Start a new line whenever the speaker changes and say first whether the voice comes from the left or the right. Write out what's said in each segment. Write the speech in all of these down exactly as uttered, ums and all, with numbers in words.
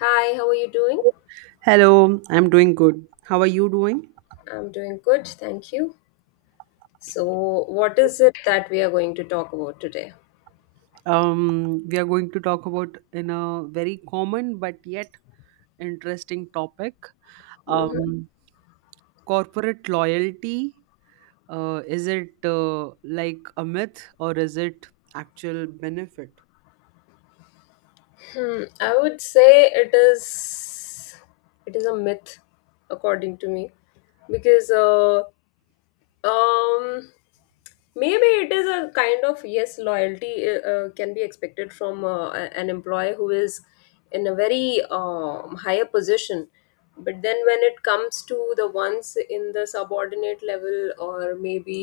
left: Hi, how are you doing?
right: Hello, I'm doing good. How are you doing?
left: I'm doing good, thank you. So, what is it that we are going to talk about today?
right: Um, we are going to talk about in a very common but yet interesting topic.
left: Mhm.
right: Um, Corporate loyalty. Uh, is it uh, like a myth or is it actual benefit?
left: Hmm, I would say it is it is a myth, according to me, because uh, Um, maybe it is a kind of yes, loyalty uh, uh, can be expected from uh, a- an employee who is in a very um, higher position. But then when it comes to the ones in the subordinate level, or maybe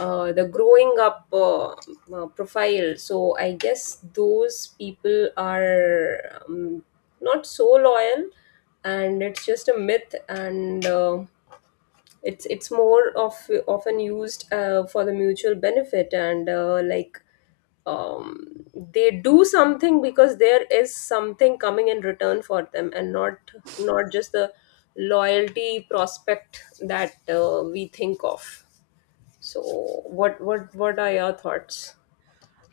left: uh, the growing up uh, uh, profile, so I guess those people are um, not so loyal, and it's just a myth, and uh, it's it's more of often used uh, for the mutual benefit, and uh, like um, they do something because there is something coming in return for them, and not not just the loyalty prospect that uh, we think of. So what what what are your thoughts?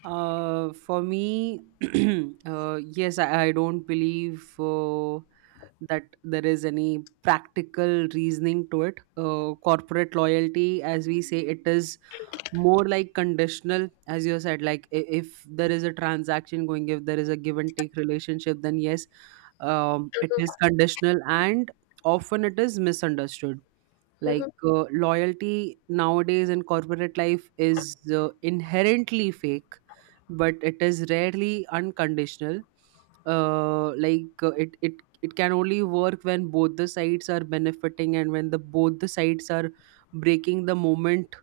right: Uh, for me, uh, yes, I, I don't believe. Uh, that there is any practical reasoning to it. Uh, corporate loyalty, as we say, it is more like conditional, as you said, like i- if there is a transaction going, if there is a give and take relationship, then yes, um, it is conditional and often it is misunderstood. Like
left: Mhm.
right: uh, loyalty nowadays in corporate life is uh, inherently fake, but it is rarely unconditional. Uh, like uh, it it it can only work when both the sides are benefiting and when the both the sides are breaking the moment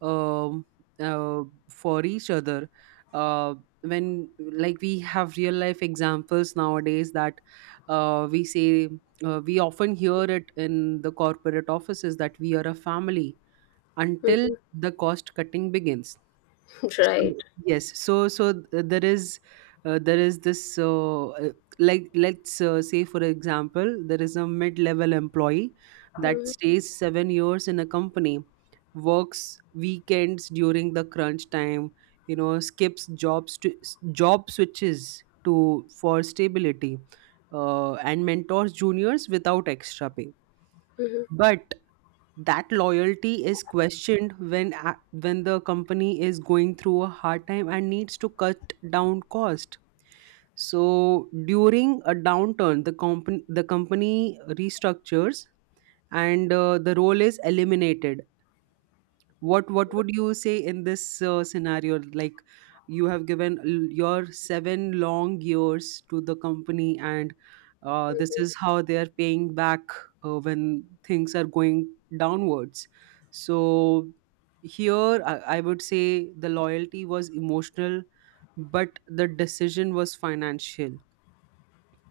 right: um, uh, for each other. Uh, when like we have real life examples nowadays that uh, we say, uh, we often hear it in the corporate offices that we are a family until
left: Mhm.
right: the cost cutting begins. So
left: Right.
right: yes, so so th- uh, there is uh, there is this uh, uh, like let's uh, say for example there is a mid-level employee that
left: Mhm.
right: stays seven years in a company, works weekends during the crunch time, you know, skips jobs to job switches to for stability, uh, and mentors juniors without extra pay.
left: Mhm.
right: But that loyalty is questioned when a- when the company is going through a hard time and needs to cut down cost. So during a downturn the company the company restructures and uh, the role is eliminated. What what would you say in this uh, scenario? Like you have given l- your seven long years to the company and uh, this is how they are paying back uh, when things are going downwards. So here I, I would say the loyalty was emotional but the decision was financial.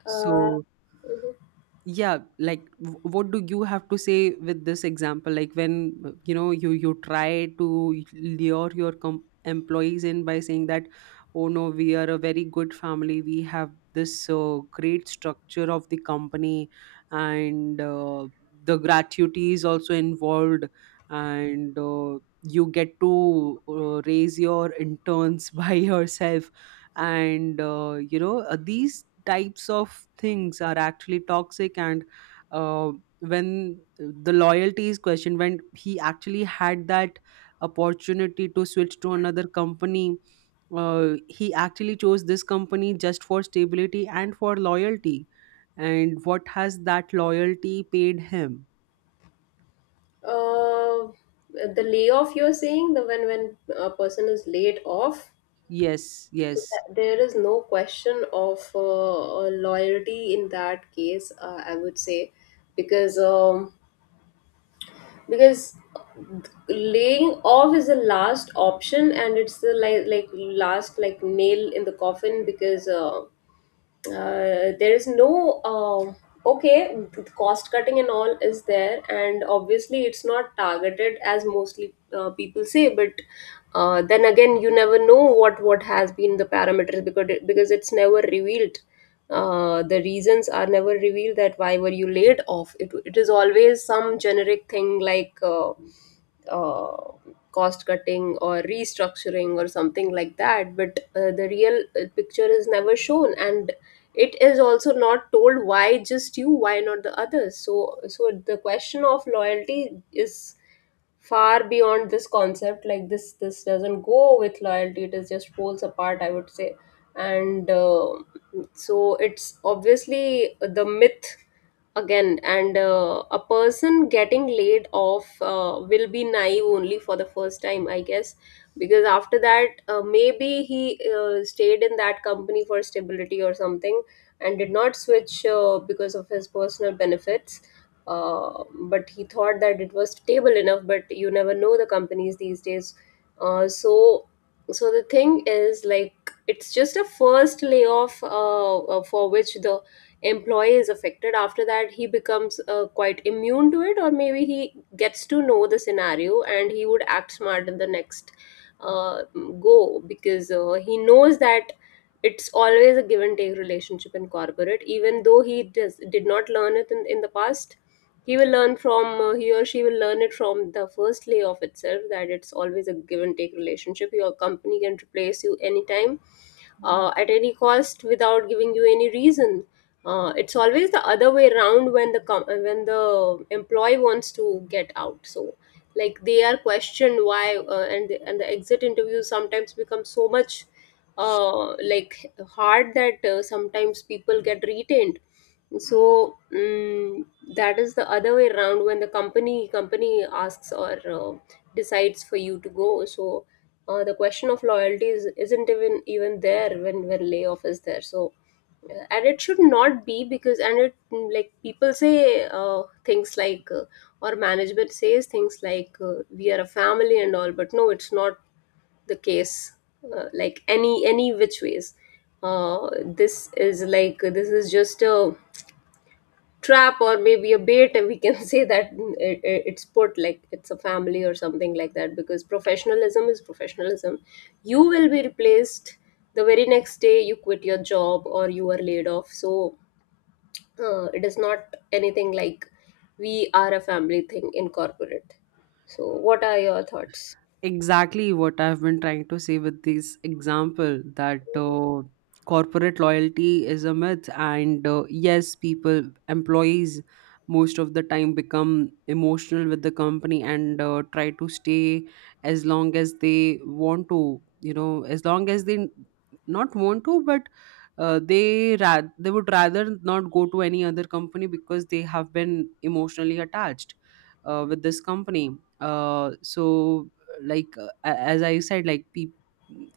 left: Uh,
right: So
left: mhm.
right: yeah, like w- what do you have to say with this example? Like when uh, you know, you you try to lure your com- employees in by saying that, oh no, we are a very good family, we have this uh, great structure of the company and uh, the gratuity is also involved and uh, you get to uh, raise your interns by yourself and uh, you know, uh, these types of things are actually toxic. And uh, when the loyalty is questioned, when he actually had that opportunity to switch to another company, uh, he actually chose this company just for stability and for loyalty. And what has that loyalty paid him?
left: Uh, the layoff you're saying, the when when a person is laid off,
right: Yes,
left: so
right: yes,
left: that- there is no question of uh, uh, loyalty in that case, uh, I would say, because um, because laying off is the last option, and it's the, like like last, like, nail in the coffin, because uh, uh, there is no, um, okay, cost cutting and all is there, and obviously it's not targeted, as mostly uh, people say. But uh, then again, you never know what what has been the parameters, because it, because it's never revealed. Uh, the reasons are never revealed, that why were you laid off. It, it is always some generic thing, like uh, uh, cost cutting, or restructuring, or something like that. But uh, the real uh, picture is never shown, and it is also not told why just you, why not the others. So so the question of loyalty is far beyond this concept. Like this this doesn't go with loyalty, it is just poles apart, I would say. And uh, so it's obviously the myth again. And uh, a person getting laid off uh, will be naive only for the first time, I guess, because after that uh, maybe he uh, stayed in that company for stability or something, and did not switch uh, because of his personal benefits. uh, but he thought that it was stable enough, but you never know the companies these days. Uh, so so the thing is, like, it's just a first layoff uh, uh, for which the employee is affected. After that he becomes uh, quite immune to it, or maybe he gets to know the scenario, and he would act smart in the next uh, go, because uh, he knows that it's always a give and take relationship in corporate. Even though he does, did not learn it in, in the past, he will learn from, uh, he or she will learn it from the first layoff itself, that it's always a give and take relationship. Your company can replace you anytime, uh, at any cost, without giving you any reason. Uh, it's always the other way around when the com- uh, when the employee wants to get out. So, like, they are questioned why, uh, and the, and the exit interviews sometimes become so much, uh, like, hard, that uh, sometimes people get retained. So, mm, that is the other way around, when the company company asks, or uh, decides for you to go. So uh, the question of loyalty is, isn't even even there when when layoff is there. So uh, and it should not be. Because and it, mm, like, people say uh, things like, uh, or management says things like, uh, we are a family and all, but no, it's not the case. Uh, like, any any which ways, uh, this is like, this is just a trap, or maybe a bait, and we can say that, mm, it, it- it's put like it's a family or something like that, because professionalism is professionalism. You will be replaced the very next day you quit your job, or you are laid off. So uh, it is not anything like we are a family thing in corporate. So what are your thoughts?
right: exactly what I've been trying to say with this example, that uh, corporate loyalty is a myth, and uh, yes, people, employees, most of the time become emotional with the company and uh, try to stay as long as they want to, you know, as long as they not want to, but uh, they ra- they would rather not go to any other company because they have been emotionally attached uh, with this company. Uh, so like uh, a- as I said, like peop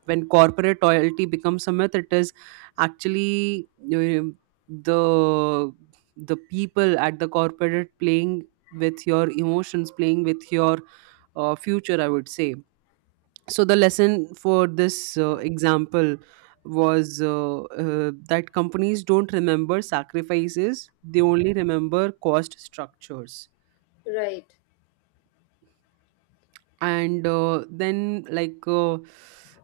right: when corporate loyalty becomes a myth, it is actually, um, the the people at the corporate playing with your emotions, playing with your uh, future, I would say. So the lesson for this uh, example was uh, uh, that companies don't remember sacrifices, they only remember cost structures.
left: Right.
right: And uh, then like uh,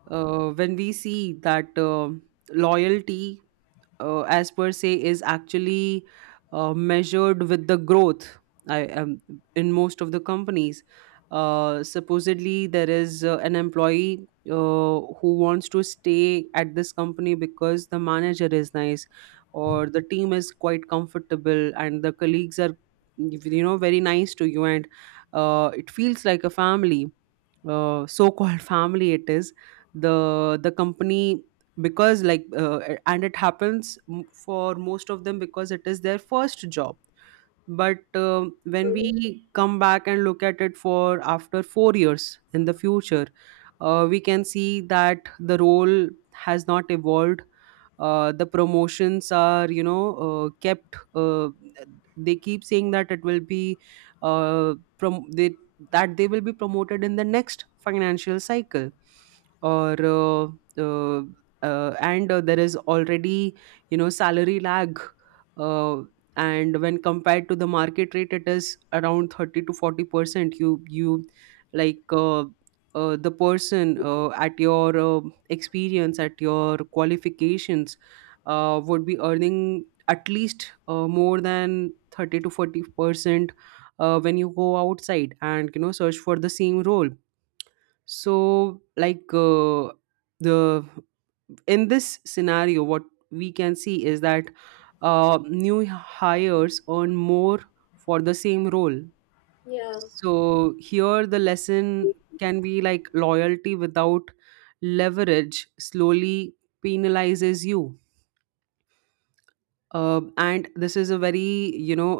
right: uh, when we see that uh, loyalty uh, as per se is actually uh, measured with the growth. I am, in most of the companies, uh, supposedly there is uh, an employee uh, who wants to stay at this company because the manager is nice or the team is quite comfortable and the colleagues are, you know, very nice to you, and uh, it feels like a family, uh, so-called family it is, the the company. Because like uh, and it happens m- for most of them because it is their first job. But um, when
left: Mhm.
right: we come back and look at it for after four years in the future, uh, we can see that the role has not evolved, uh, the promotions are, you know, uh, kept, uh, they keep saying that it will be uh, prom- they, that they will be promoted in the next financial cycle or uh, uh, uh, and uh, there is already, you know, salary lag, uh, and when compared to the market rate it is around thirty to forty percent. You you like uh, uh, the person uh, at your uh, experience, at your qualifications uh, would be earning at least uh, more than thirty to forty percent uh, when you go outside and you know search for the same role. So like uh, the in this scenario, what we can see is that uh, new hires earn more for the same role.
left: Yeah.
right: So here the lesson can be like, loyalty without leverage slowly penalizes you. Uh, and this is a very, you know,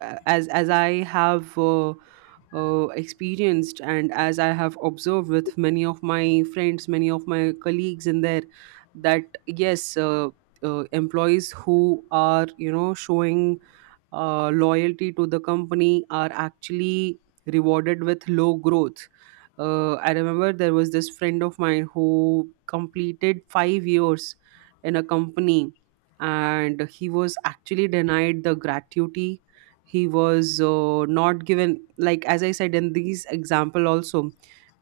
right: uh, as as i have uh, uh, experienced and as I have observed with many of my friends, many of my colleagues in there, that yes, uh, uh, employees who are, you know, showing uh, loyalty to the company are actually rewarded with low growth. uh, I remember there was this friend of mine who completed five years in a company and he was actually denied the gratuity. He was uh, not given, like as I said in these example also,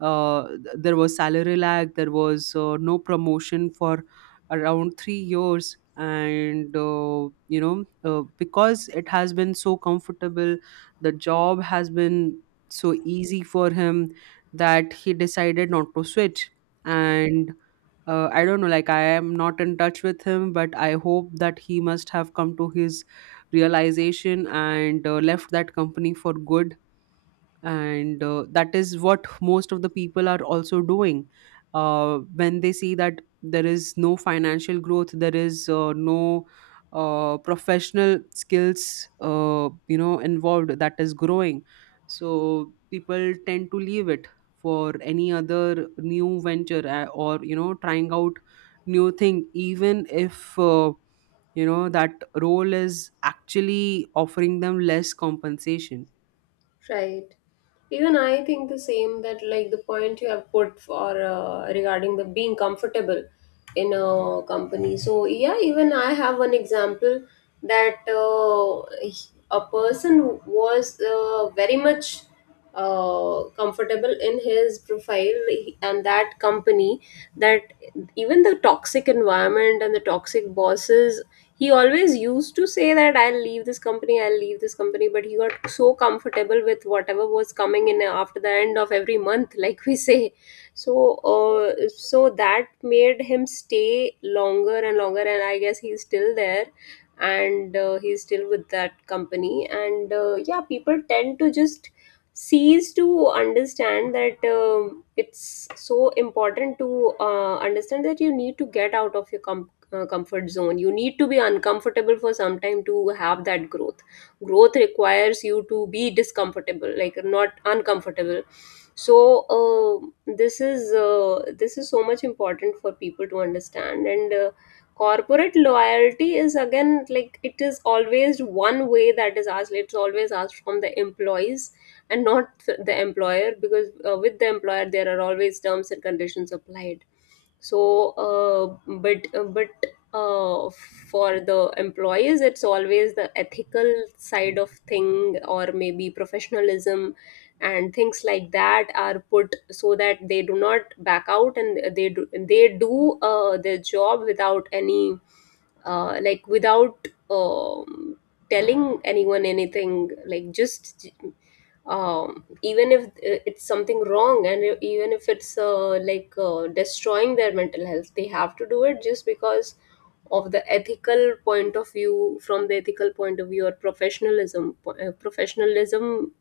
right: uh, th- there was salary lag, there was uh, no promotion for around three years. And uh, you know, uh, because it has been so comfortable, the job has been so easy for him that he decided not to switch. And uh, I don't know, like I am not in touch with him, but I hope that he must have come to his realization and uh, left that company for good. And uh, that is what most of the people are also doing uh, when they see that there is no financial growth, there is uh, no uh, professional skills, uh, you know, involved that is growing. So people tend to leave it for any other new venture, uh, or, you know, trying out new thing, even if uh, you know that role is actually offering them less compensation.
left: Right. Even I think the same, that like the point you have put for uh, regarding the being comfortable in a company. So yeah, even I have one example, that uh, a person was uh, very much uh, comfortable in his profile and that company, that even the toxic environment and the toxic bosses, he always used to say that I'll leave this company, I'll leave this company, but he got so comfortable with whatever was coming in after the end of every month, like we say. So uh, so that made him stay longer and longer, and I guess he's still there, and uh, he's still with that company. And uh, yeah, people tend to just sees to understand that, um, it's so important to uh, understand that you need to get out of your com- uh, comfort zone. You need to be uncomfortable for some time to have that growth. Growth requires you to be discomfortable, like, not uncomfortable. So uh, this is uh, this is so much important for people to understand. And uh, corporate loyalty is, again, like, it is always one way that is asked. It's always asked from the employees, and not the employer, because uh, with the employer there are always terms and conditions applied. So uh, but uh, but uh, for the employees it's always the ethical side of thing, or maybe professionalism, and things like that are put so that they do not back out, and they do they do uh, their job without any, uh, like, without, um, telling anyone anything, like, just, um, even if uh, it's something wrong, and e- even if it's uh, like uh, destroying their mental health, they have to do it, just because of the ethical point of view, from the ethical point of view, or professionalism, po- uh, professionalism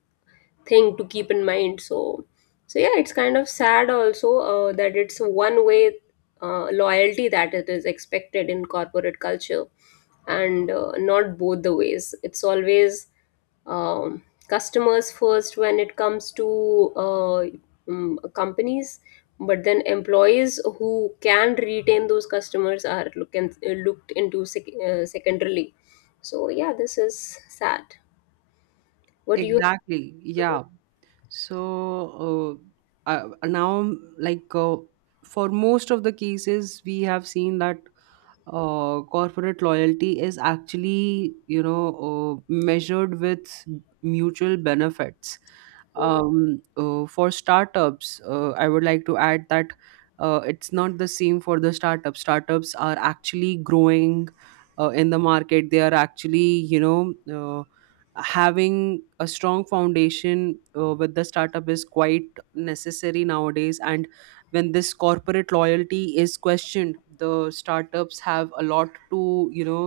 left: thing to keep in mind. So so yeah, it's kind of sad also, uh, that it's one way uh, loyalty that it is expected in corporate culture, and uh, not both the ways. It's always, um, customers first when it comes to uh, mm, companies, but then employees who can retain those customers are look, and, uh, looked into, sec- uh, secondarily. So yeah, this is sad. What do you—
right: Exactly. Yeah. So uh, uh, now, like uh, for most of the cases, we have seen that uh, corporate loyalty is actually, you know, uh, measured with mutual benefits. Um, uh, for startups, uh, I would like to add that uh, it's not the same for the startups. Startups are actually growing uh, in the market. They are actually, you know. Uh, having a strong foundation uh, with the startup is quite necessary nowadays. And when this corporate loyalty is questioned, the startups have a lot to, you know,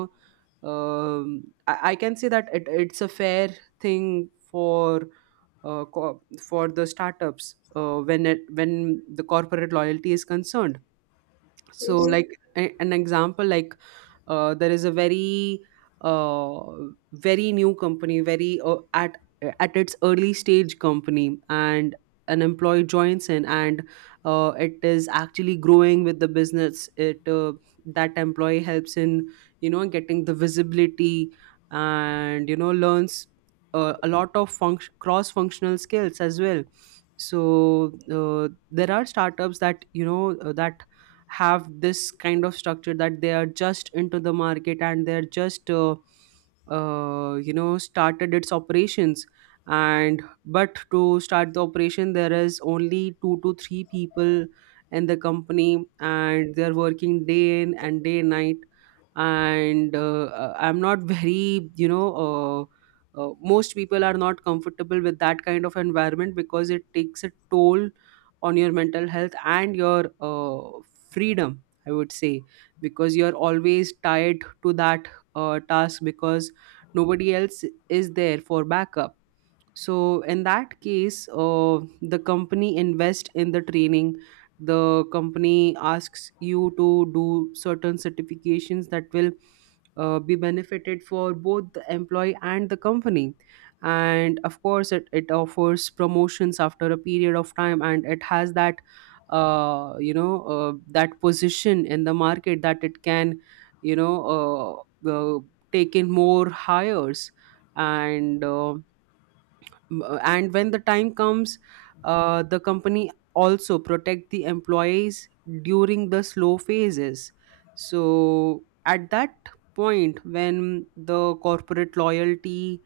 right: um, I, I can say that it, it's a fair thing for uh, co- for the startups uh, when it, when the corporate loyalty is concerned. So
left: Mhm.
right: like a- an example, like uh, there is a very uh, very new company, very uh, at at its early stage company, and an employee joins in and uh, it is actually growing with the business. It uh, That employee helps in, you know, getting the visibility and you know learns uh, a lot of func- cross functional skills as well. So uh, there are startups that, you know, uh, that have this kind of structure, that they are just into the market and they're just uh, uh, you know, started its operations. And but to start the operation there is only two to three people in the company, and they're working day in and day night. And uh, uh, I'm not very, you know, uh, uh, most people are not comfortable with that kind of environment because it takes a toll on your mental health and your uh, freedom, I would say, because you're always tied to that uh, task because nobody else is there for backup. So in that case uh, the company invest in the training, the company asks you to do certain certifications that will uh, be benefited for both the employee and the company. And of course it, it offers promotions after a period of time, and it has that uh, you know, uh, that position in the market that it can, you know, uh, uh, take in more hires. And uh, M- uh, and when the time comes, uh, the company also protect the employees during the slow phases. So at that point when the corporate loyalty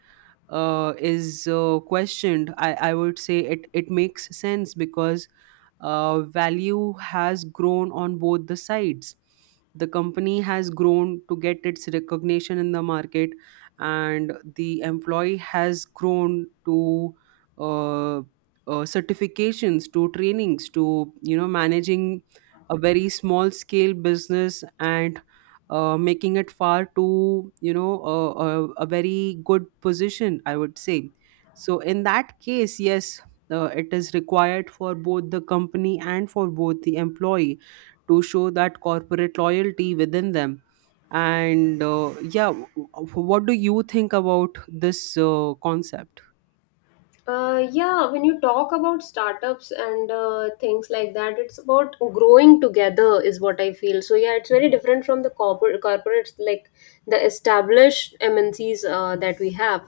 right: uh, is uh, questioned, I, I would say it, it makes sense because uh, value has grown on both the sides. The company has grown to get its recognition in the market, and the employee has grown to uh, uh, certifications, to trainings, to you know managing a very small scale business and uh, making it far too you know uh, a, a very good position I would say. So in that case, yes, uh, it is required for both the company and for both the employee to show that corporate loyalty within them. And uh, yeah, w- w- what do you think about this uh, concept?
left: Uh, yeah, when you talk about startups and uh, things like that, it's about growing together, is what I feel. So yeah, it's very different from the corporate corporates, like the established M N Cs uh, that we have.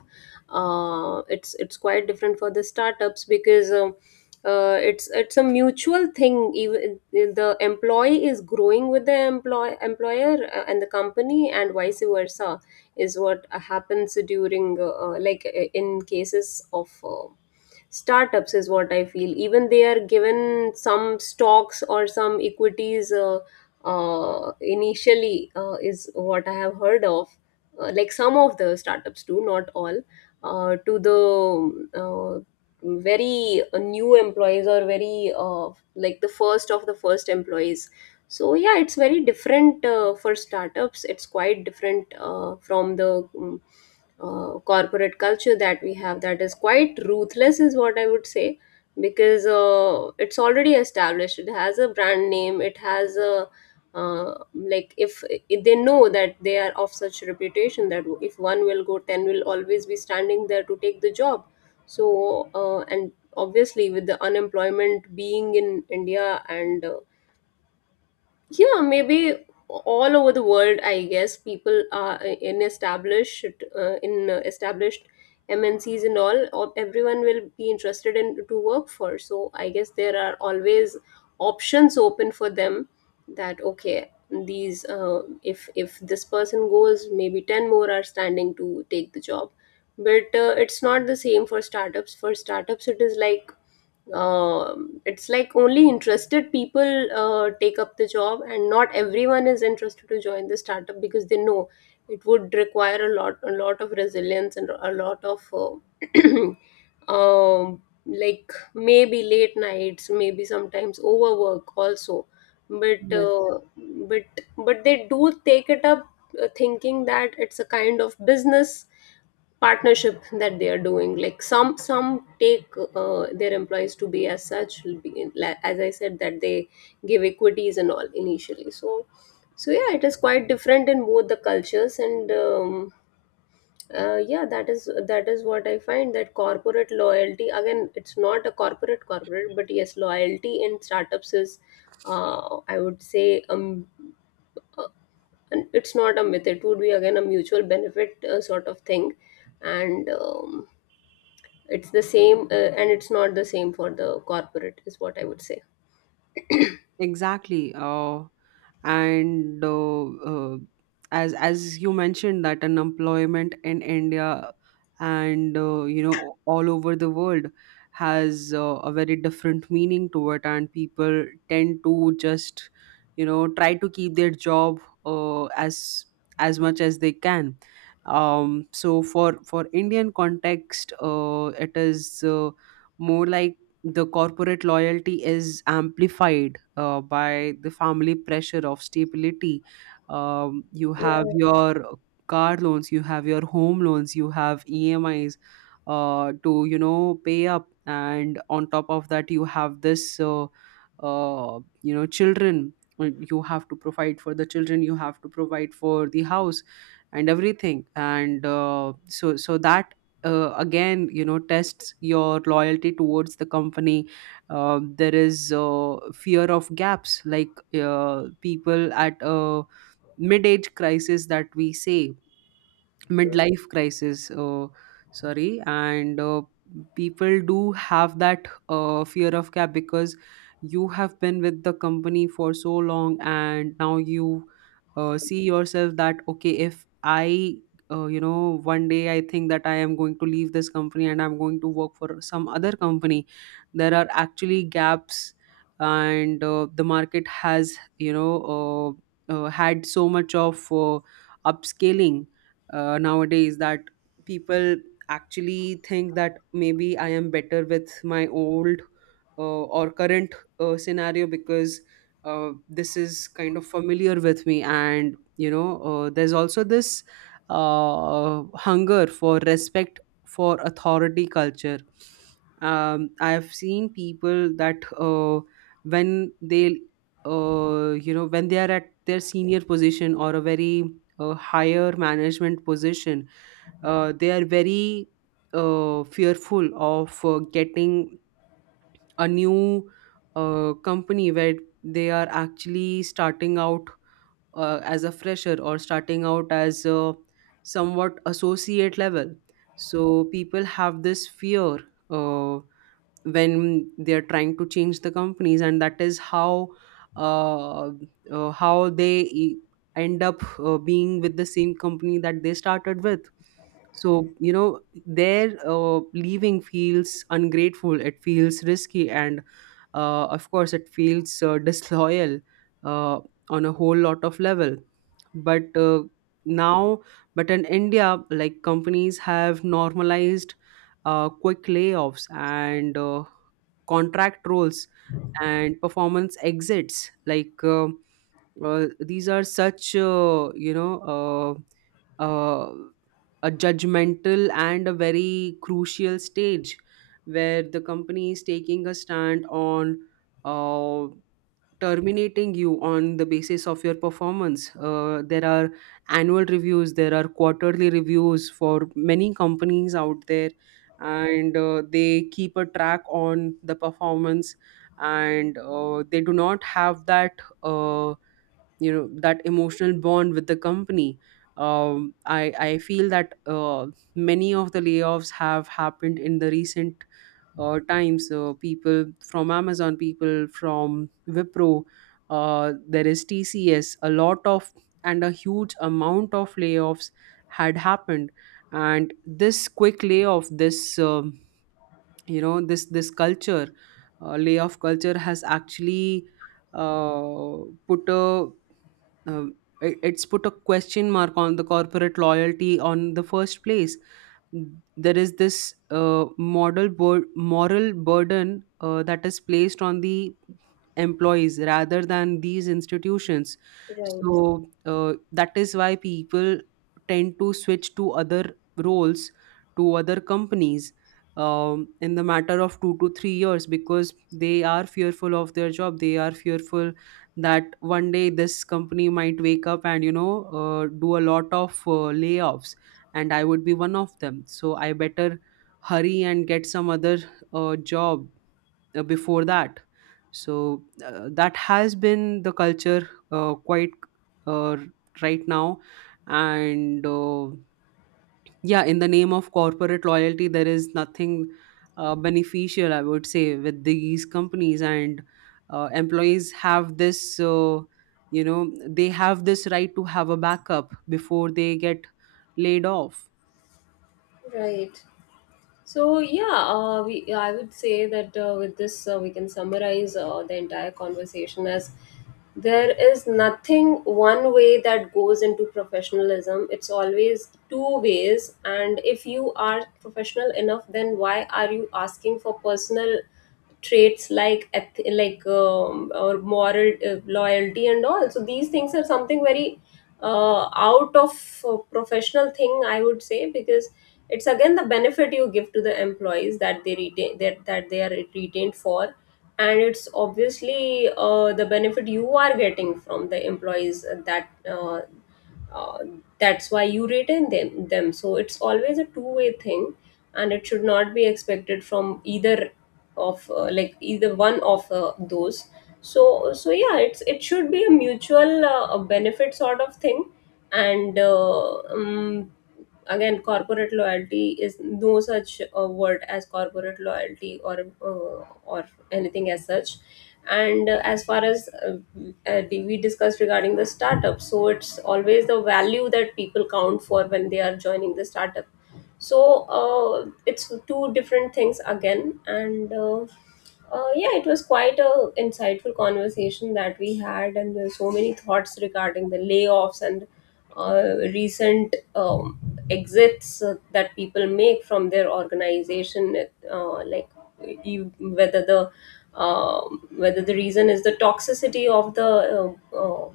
left: Uh, it's it's quite different for the startups, because um, uh, it's it's a mutual thing. Even the employee is growing with the employ employer, uh, and the company, and vice versa, is what happens during uh, uh, like, uh, in cases of uh, startups, is what I feel. Even they are given some stocks, or some equities, uh, uh, initially, uh, is what I have heard of. Uh, like, some of the startups do not all, uh, to the uh, very uh, new employees, or very, uh, like, the first of the first employees. So yeah, it's very different uh, for startups. It's quite different uh, from the mm, uh, corporate culture that we have, that is quite ruthless, is what I would say. Because uh, it's already established, it has a brand name, it has a, uh, like, if, if they know that they are of such reputation that if one will go, ten will always be standing there to take the job. So uh, and obviously with the unemployment being in India, and uh, yeah, maybe all over the world, I guess, people are uh, in established, uh, in uh, established MNCs and all, or everyone will be interested in to work for, so I guess there are always options open for them, that okay, these, uh, if if this person goes, maybe ten more are standing to take the job. But uh, it's not the same for startups. For startups it is like, um, it's like only interested people uh, take up the job, and not everyone is interested to join the startup, because they know it would require a lot, a lot of resilience, and a lot of, uh, um, like, maybe late nights, maybe sometimes overwork also. But
right: Yes.
left: uh, but but they do take it up, uh, thinking that it's a kind of business partnership that they are doing. Like, some some take uh, their employees to be as such, be- like- as I said, that they give equities and all initially. So so yeah, it is quite different in both the cultures. And um, uh, yeah, that is that is what I find, that corporate loyalty again, it's not a corporate corporate, but yes, loyalty in startups is, uh, I would say, um uh, it's not a myth, it would be, again, a mutual benefit uh, sort of thing, and um, it's the same, uh, and it's not the same for the corporate, is what I would say.
right: Exactly. Uh, and uh, uh, as as you mentioned that unemployment in India and uh, you know all over the world has uh, a very different meaning to it, and people tend to just you know try to keep their job uh, as as much as they can. Um, so for for Indian context, uh, it is uh, more like the corporate loyalty is amplified uh, by the family pressure of stability. Um, you have
left: Yeah,
right: your car loans, you have your home loans, you have E M Is uh, to you know pay up, and on top of that, you have this uh, uh, you know children. uh, You have to provide for the children. You have to provide for the house and everything. And uh, so so that uh, again you know tests your loyalty towards the company. Uh, there is uh, fear of gaps. Like, uh, people at a mid-age crisis that we say, midlife crisis, uh, sorry. And uh, people do have that uh, fear of cap because you have been with the company for so long, and now you uh, see yourself that, okay, if I uh, you know one day I think that I am going to leave this company and I'm going to work for some other company, there are actually gaps. And uh, the market has you know uh, uh, had so much of uh, upscaling uh, nowadays that people actually think that maybe I am better with my old uh, or current uh, scenario because uh, this is kind of familiar with me. And, you know, uh, there's also this uh, hunger for respect for authority culture. Um, I've seen people that uh, when they, uh, you know, when they are at their senior position or a very a higher management position, uh, they are very uh, fearful of uh, getting a new uh, company where they are actually starting out uh, as a fresher or starting out as a somewhat associate level. So people have this fear. Uh, when they are trying to change the companies, and that is how uh, uh, how they e- end up uh, being with the same company that they started with. So you know their uh, leaving feels ungrateful, it feels risky, and uh, of course it feels uh, disloyal uh, on a whole lot of level. But uh, now but in India, like, companies have normalized uh, quick layoffs and uh, contract roles and performance exits. Like um uh, these are such uh, you know uh, uh, a judgmental and a very crucial stage where the company is taking a stand on uh, terminating you on the basis of your performance. Uh, there are annual reviews, there are quarterly reviews for many companies out there, and uh, they keep a track on the performance, and uh, they do not have that. Uh, you know that emotional bond with the company. Um, I, I feel that uh, many of the layoffs have happened in the recent uh, times. Uh, people from Amazon, people from Wipro, uh, there is TCS, a lot of and a huge amount of layoffs had happened. And this quick layoff, this um, you know this this culture, uh, layoff culture, has actually uh, put a um, it, it's put a question mark on the corporate loyalty on the first place. There is this uh, model bur- moral burden uh, that is placed on the employees rather than these institutions.
left: right,
right: So uh, that is why people tend to switch to other roles, to other companies, um, in the matter of two to three years, because they are fearful of their job, they are fearful that one day this company might wake up and you know uh, do a lot of uh, layoffs, and I would be one of them. So I better hurry and get some other uh, job uh, before that. So uh, that has been the culture uh, quite uh, right now. And uh, yeah, in the name of corporate loyalty, there is nothing uh, beneficial, I would say, with these companies. And uh, employees have this, uh, you know, they have this right to have a backup before they get laid off.
left: right. So yeah, uh, we I would say that uh, with this uh, we can summarize uh, the entire conversation as, there is nothing one way that goes into professionalism. It's always two ways. And if you are professional enough, then why are you asking for personal traits like eth- like, um, or moral, uh, loyalty and all. So these things are something very uh, out of uh, professional thing, I would say, because it's again the benefit you give to the employees that they retain that, that they are retained for. And it's obviously uh, the benefit you are getting from the employees, that uh, uh, that's why you rate in them them. So it's always a two way thing, and it should not be expected from either of, uh, like, either one of uh, those. So so yeah, it's it should be a mutual uh, benefit sort of thing. And uh, um, again, corporate loyalty is no such a word as corporate loyalty, or uh, or anything as such. And uh, as far as uh, uh, we discussed regarding the startup, so it's always the value that people count for when they are joining the startup. So uh, it's two different things again. And uh, uh, yeah, it was quite a insightful conversation that we had, and there's so many thoughts regarding the layoffs and uh, recent um, exits, uh, that people make from their organization. Uh, like, you, whether the um whether the reason is the toxicity of the uh, uh,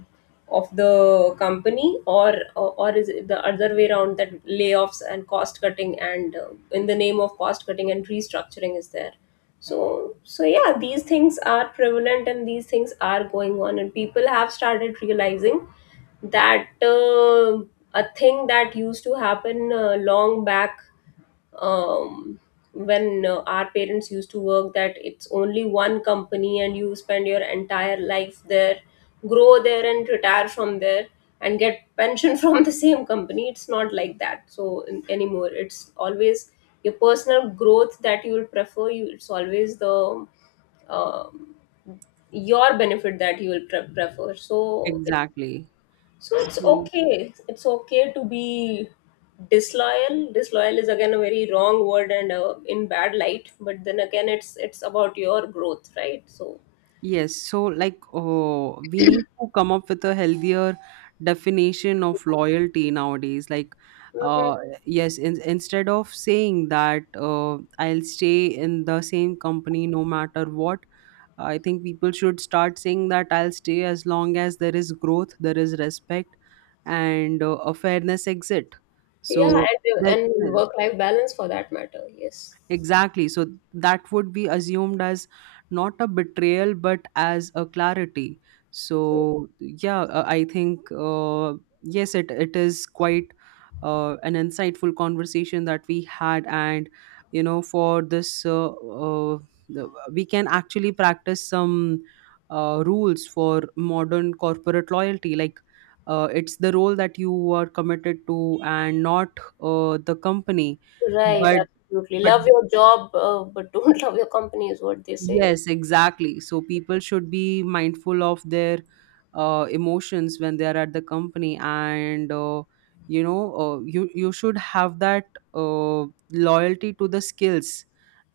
left: of the company, or or is it the other way around, that layoffs and cost cutting, and, uh, in the name of cost cutting and restructuring, is there. So so yeah, these things are prevalent, and these things are going on, and people have started realizing that, uh, a thing that used to happen uh, long back, um, when uh, our parents used to work, that it's only one company and you spend your entire life there, grow there, and retire from there, and get pension from the same company. It's not like that, so, in, anymore it's always your personal growth that you will prefer. You, it's always the um your benefit that you will pre- prefer. So it,
right: Exactly.
left: so it's
right: So,
left: okay, it's okay to be disloyal. Disloyal is again a very wrong word, and uh, in bad light. But then again, it's it's about your growth, right? So,
right: yes, so like, oh, we need to come up with a healthier definition of loyalty nowadays. Like,
left: hmm,
right: uh, yes, in, instead of saying that uh, I'll stay in the same company no matter what, I think people should start saying that I'll stay as long as there is growth, there is respect, and uh, a fairness exit.
left: yeah,
right: So
left: and
right: that
left: and work life balance for that matter. Yes,
right: Exactly. So that would be assumed as not a betrayal, but as a clarity. So yeah, uh, I think uh, yes, it it is quite uh, an insightful conversation that we had, and you know, for this uh, uh, the- we can actually practice some uh, rules for modern corporate loyalty, like. Uh, it's the role that you are committed to, and not uh, the company.
left: right,
right: But
left: absolutely.
right: but
left: Love your job, uh, but don't love your company, is what they say.
right: Yes, exactly. So people should be mindful of their uh, emotions when they are at the company, and uh, you know, uh, you you should have that uh, loyalty to the skills,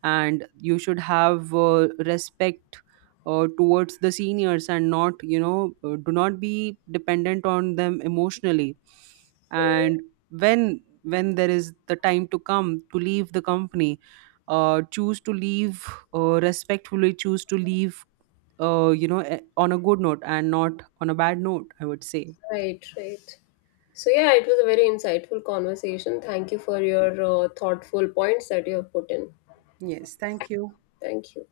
right: and you should have uh, respect uh, towards the seniors and not you know uh, do not be dependent on them emotionally. And
left: Mhm.
right: when when there is the time to come to leave the company, uh, choose to leave, uh, respectfully choose to leave, uh, you know eh, on a good note and not on a bad note, I would say.
left: Right, right. So yeah, it was a very insightful conversation. Thank you for your uh, thoughtful points that you have put in.
right: Yes, thank you.
left: Thank you.